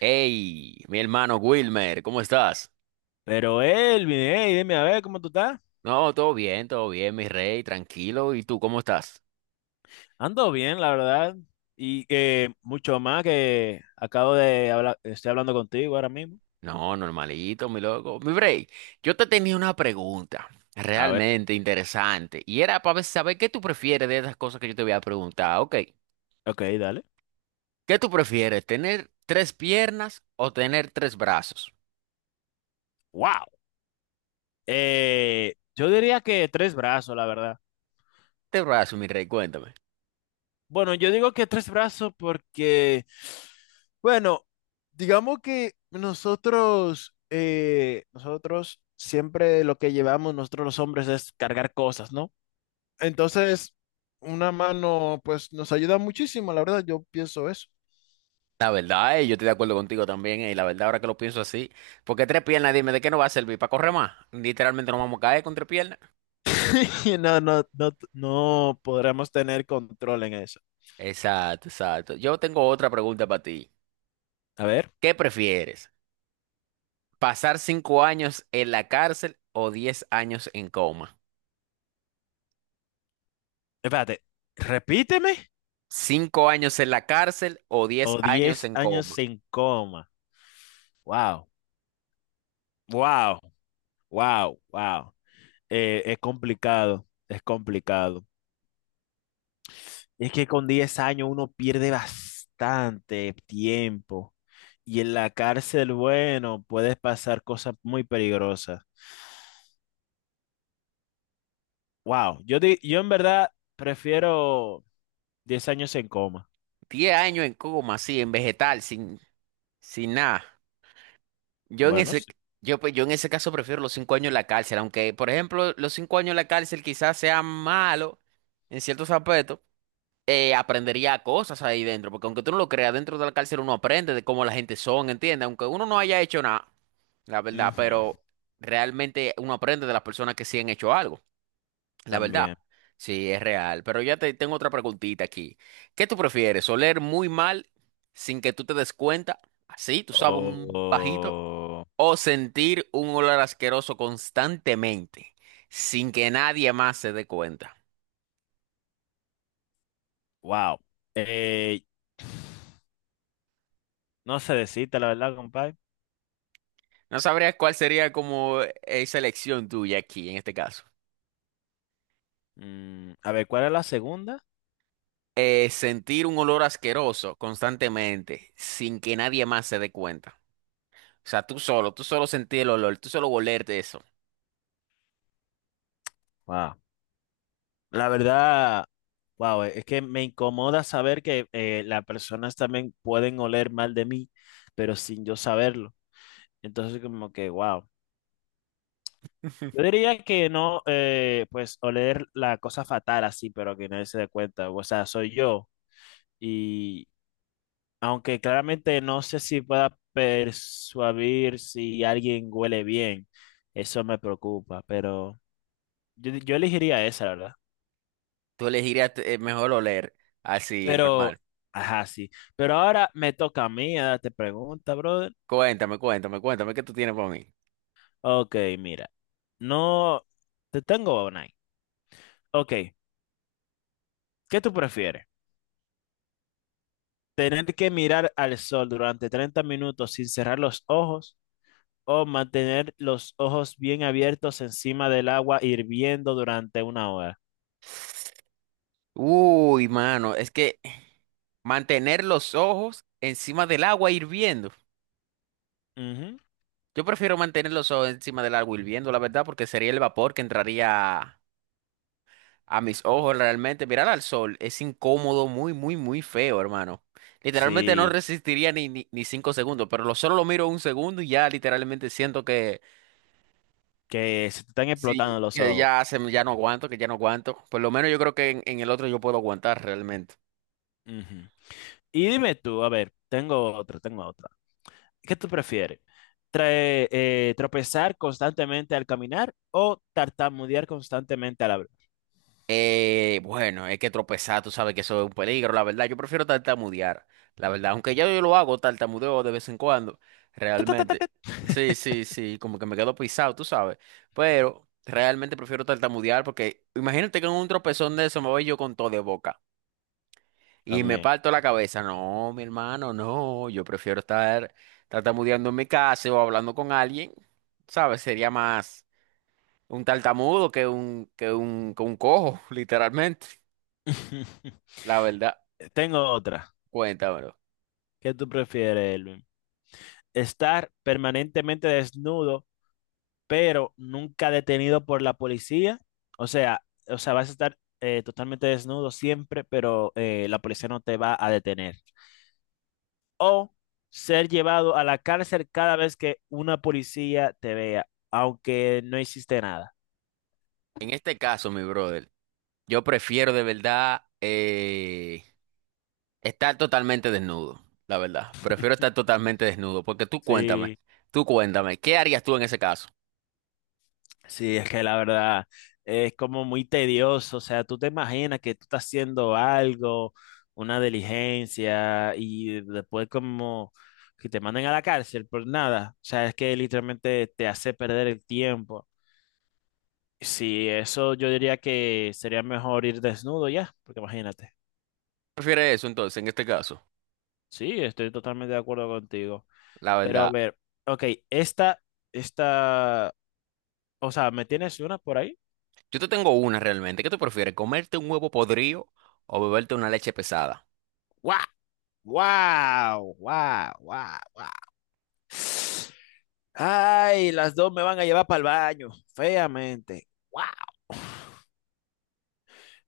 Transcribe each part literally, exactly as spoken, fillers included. Hey, mi hermano Wilmer, ¿cómo estás? Pero Elvin, hey, dime a ver cómo tú estás. No, todo bien, todo bien, mi rey, tranquilo. ¿Y tú cómo estás? Ando bien, la verdad. Y eh, mucho más que acabo de hablar, estoy hablando contigo ahora mismo. No, normalito, mi loco. Mi rey, yo te tenía una pregunta A ver, realmente interesante y era para saber qué tú prefieres de esas cosas que yo te voy a preguntar. Ok, ok, dale. ¿qué tú prefieres, tener tres piernas o tener tres brazos? ¡Wow! Eh, yo diría que tres brazos, la verdad. Tres brazos, mi rey, cuéntame. Bueno, yo digo que tres brazos porque, bueno, digamos que nosotros, eh, nosotros siempre lo que llevamos nosotros los hombres es cargar cosas, ¿no? Entonces, una mano, pues nos ayuda muchísimo, la verdad, yo pienso eso. La verdad, eh, yo estoy de acuerdo contigo también, eh, la verdad, ahora que lo pienso así, porque tres piernas, dime, ¿de qué nos va a servir? ¿Para correr más? Literalmente nos vamos a caer con tres piernas. Y no, no, no, no podremos tener control en eso. Exacto, exacto. Yo tengo otra pregunta para ti. A ver, ¿Qué prefieres? ¿Pasar cinco años en la cárcel o diez años en coma? espérate, repíteme. ¿Cinco años en la cárcel o diez O años diez en años coma? sin coma. Wow, wow, wow, wow. Eh, es complicado, es complicado. Es que con diez años uno pierde bastante tiempo. Y en la cárcel, bueno, puedes pasar cosas muy peligrosas. Wow, yo, di- yo en verdad prefiero diez años en coma. Diez años en coma, sí, en vegetal, sin, sin nada. Yo en Bueno, ese, sí. yo, pues, yo en ese caso prefiero los cinco años en la cárcel, aunque, por ejemplo, los cinco años en la cárcel quizás sean malos en ciertos aspectos. Eh, aprendería cosas ahí dentro, porque aunque tú no lo creas, dentro de la cárcel uno aprende de cómo la gente son, ¿entiendes? Aunque uno no haya hecho nada, la verdad, Ujú. pero realmente uno aprende de las personas que sí han hecho algo, la verdad. También. Sí, es real. Pero ya te tengo otra preguntita aquí. ¿Qué tú prefieres? ¿Oler muy mal sin que tú te des cuenta? Así, tú sabes, un bajito. Oh, ¿O sentir un olor asqueroso constantemente sin que nadie más se dé cuenta? wow. Eh, no sé decirte la verdad, compadre. No sabrías cuál sería como esa elección tuya aquí en este caso. Mm, a ver, ¿cuál es la segunda? Eh, sentir un olor asqueroso constantemente sin que nadie más se dé cuenta. O sea, tú solo, tú solo sentir el olor, tú solo olerte eso. Wow. La verdad, wow, es que me incomoda saber que eh, las personas también pueden oler mal de mí, pero sin yo saberlo. Entonces, como que, wow. Yo diría que no, eh, pues oler la cosa fatal así, pero que nadie se dé cuenta. O sea, soy yo. Y aunque claramente no sé si pueda persuadir si alguien huele bien, eso me preocupa, pero yo, yo elegiría esa, la verdad. Tú elegirías eh, mejor oler así, Pero, normal. ajá, sí. Pero ahora me toca a mí a darte pregunta, brother. Cuéntame, cuéntame, cuéntame, ¿qué tú tienes para mí? Ok, mira. No, te tengo una ahí. Ok, ¿qué tú prefieres? Tener que mirar al sol durante treinta minutos sin cerrar los ojos o mantener los ojos bien abiertos encima del agua hirviendo durante una hora. Uy, mano, es que mantener los ojos encima del agua hirviendo. Ujú. Yo prefiero mantener los ojos encima del agua hirviendo, la verdad, porque sería el vapor que entraría a mis ojos. Realmente, mirar al sol es incómodo, muy, muy, muy feo, hermano. Literalmente no Sí, resistiría ni, ni, ni cinco segundos, pero lo solo lo miro un segundo y ya literalmente siento que que se te están sí, explotando los que ojos. ya se me- ya no aguanto, que ya no aguanto. Por lo menos yo creo que en, en el otro yo puedo aguantar realmente. Ujú. Y dime tú, a ver, tengo otra, tengo otra. ¿Qué tú prefieres? Trae- eh, ¿Tropezar constantemente al caminar o tartamudear constantemente al hablar? Eh, bueno, es que tropezar, tú sabes que eso es un peligro, la verdad. Yo prefiero tartamudear, la verdad. Aunque ya yo lo hago, tartamudeo de vez en cuando, Ta, ta, ta, ta, realmente. ta. Sí, sí, sí, como que me quedo pisado, tú sabes. Pero realmente prefiero tartamudear porque imagínate que en un tropezón de eso me voy yo con todo de boca y me También. parto la cabeza. No, mi hermano, no. Yo prefiero estar tartamudeando en mi casa o hablando con alguien, ¿sabes? Sería más un tartamudo que un, que un, que un cojo, literalmente. La verdad, Tengo otra. cuéntamelo. ¿Qué tú prefieres, estar permanentemente desnudo, pero nunca detenido por la policía? O sea, o sea, vas a estar eh, totalmente desnudo siempre, pero eh, la policía no te va a detener. O ser llevado a la cárcel cada vez que una policía te vea, aunque no hiciste nada. En este caso, mi brother, yo prefiero de verdad eh, estar totalmente desnudo, la verdad. Prefiero estar totalmente desnudo, porque tú cuéntame, Sí. tú cuéntame, ¿qué harías tú en ese caso? Sí, es que la verdad es como muy tedioso, o sea, tú te imaginas que tú estás haciendo algo, una diligencia y después como que te manden a la cárcel por nada, o sea, es que literalmente te hace perder el tiempo. Sí, eso yo diría que sería mejor ir desnudo ya, porque imagínate. ¿Prefieres eso entonces, en este caso? Sí, estoy totalmente de acuerdo contigo. La Pero a verdad, ver, ok, esta, esta, o sea, ¿me tienes una por ahí? yo te tengo una realmente. ¿Qué tú prefieres, comerte un huevo podrido o beberte una leche pesada? ¡Guau! ¡Wow! ¡Wow! ¡Wow! ¡Wow! Ay, las dos me van a llevar para el baño, feamente. Wow.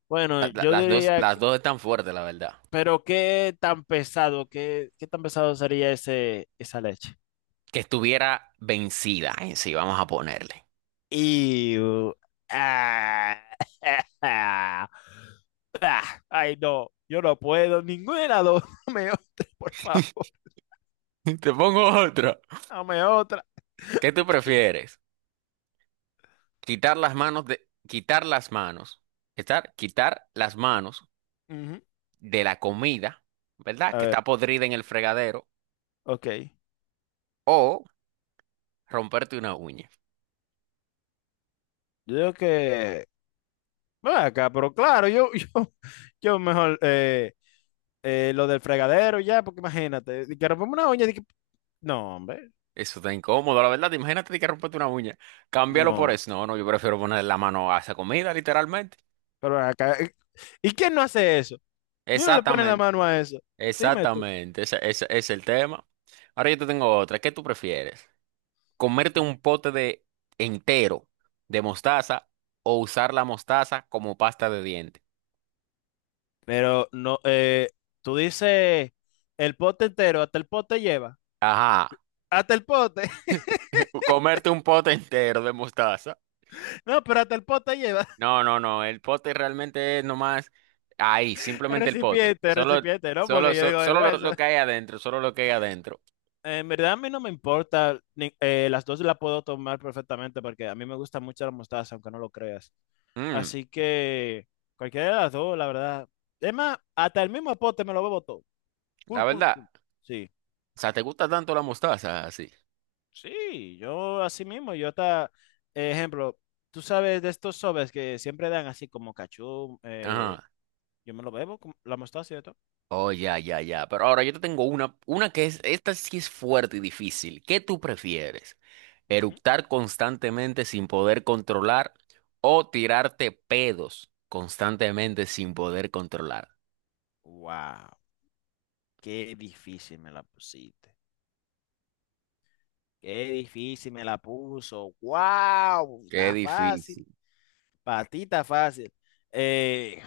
Bueno, La- la- yo Las dos, diría las que, dos están fuertes, la verdad. pero qué tan pesado, qué, qué tan pesado sería ese, esa leche. Que estuviera vencida en sí, vamos a ponerle. Y Ay, no, yo no puedo, ninguna de las dos. Dame otra, por favor, Te pongo otra. dame otra. ¿Qué tú prefieres? Quitar las manos de, quitar las manos, estar, quitar las manos Ujú. de la comida, ¿verdad? A Que ver, está podrida en el fregadero, ok. o romperte una uña. Yo digo que, bueno, acá, pero claro, yo, yo, yo mejor, eh, eh, lo del fregadero y ya, porque imagínate, de que rompemos una uña, de que- no, hombre, Eso está incómodo, la verdad. Imagínate de que romperte una uña. Cámbialo por no, eso. No, no, yo prefiero poner la mano a esa comida, literalmente. pero acá, eh, ¿y quién no hace eso? ¿Y uno le pone la Exactamente, mano a eso? Dime tú. exactamente. Ese, ese es el tema. Ahora yo te tengo otra. ¿Qué tú prefieres? ¿Comerte un pote de entero de mostaza o usar la mostaza como pasta de diente? Pero no, eh, tú dices el pote entero, hasta el pote lleva. Ajá. Hasta el pote. Comerte un pote entero de mostaza. No, pero hasta el pote lleva. No, no, no. El pote realmente es nomás ahí, El simplemente el pote. recipiente, el Solo, recipiente, ¿no? solo, Porque yo so- digo, "Ay, solo, lo, güey, eso- lo que hay adentro, solo lo que hay adentro. En verdad a mí no me importa. ni- eh, las dos las puedo tomar perfectamente porque a mí me gusta mucho la mostaza, aunque no lo creas. Mm, Así que cualquiera de las dos, la verdad. Es más, hasta el mismo pote me lo bebo todo. la Cool, cool, verdad. cool. Sí, O sea, ¿te gusta tanto la mostaza así? sí, yo así mismo, yo hasta, eh, ejemplo, tú sabes de estos sobres que siempre dan así como cachú, eh, Ajá. yo me lo bebo, con la mostaza y todo. Oh, ya, ya, ya. Pero ahora yo te tengo una, una que es, esta sí es fuerte y difícil. ¿Qué tú prefieres? Ujú. ¿Eructar constantemente sin poder controlar o tirarte pedos constantemente sin poder controlar? Wow, qué difícil me la pusiste. Qué difícil me la puso. Wow, Qué está fácil. difícil. Para ti está fácil. Eh,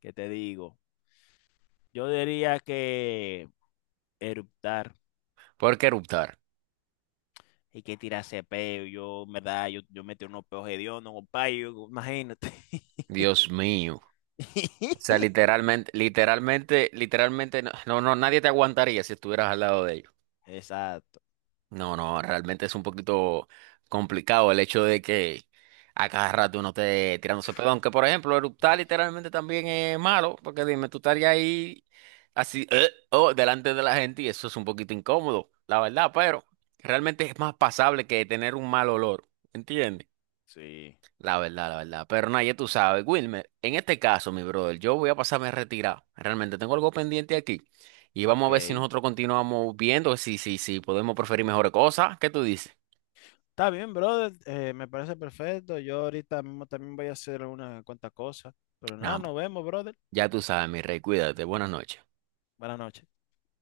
¿qué te digo? Yo diría que eruptar. ¿Por qué eruptar? Y que tirarse peo. Yo, en verdad, yo, yo metí unos peos hediondos, compadre. yo- Imagínate. Dios mío. O sea, literalmente, literalmente, literalmente, no, no, no, nadie te aguantaría si estuvieras al lado de ellos. Exacto. No, no, realmente es un poquito complicado el hecho de que a cada rato uno esté tirándose pedo. Aunque, por ejemplo, eruptar literalmente también es malo, porque dime, tú estarías ahí así, eh, oh, delante de la gente y eso es un poquito incómodo, la verdad, pero realmente es más pasable que tener un mal olor, ¿entiendes? Sí. La verdad, la verdad. Pero nadie tú sabes, Wilmer, en este caso, mi brother, yo voy a pasarme retirado. Realmente tengo algo pendiente aquí. Y vamos a Ok. ver si Está nosotros continuamos viendo, si, si, si podemos preferir mejores cosas. ¿Qué tú dices? bien, brother. eh, me parece perfecto. Yo ahorita mismo también voy a hacer unas cuantas cosas. Pero nada, Nada, nos vemos, brother. ya tú sabes, mi rey, cuídate. Buenas noches. Buenas noches.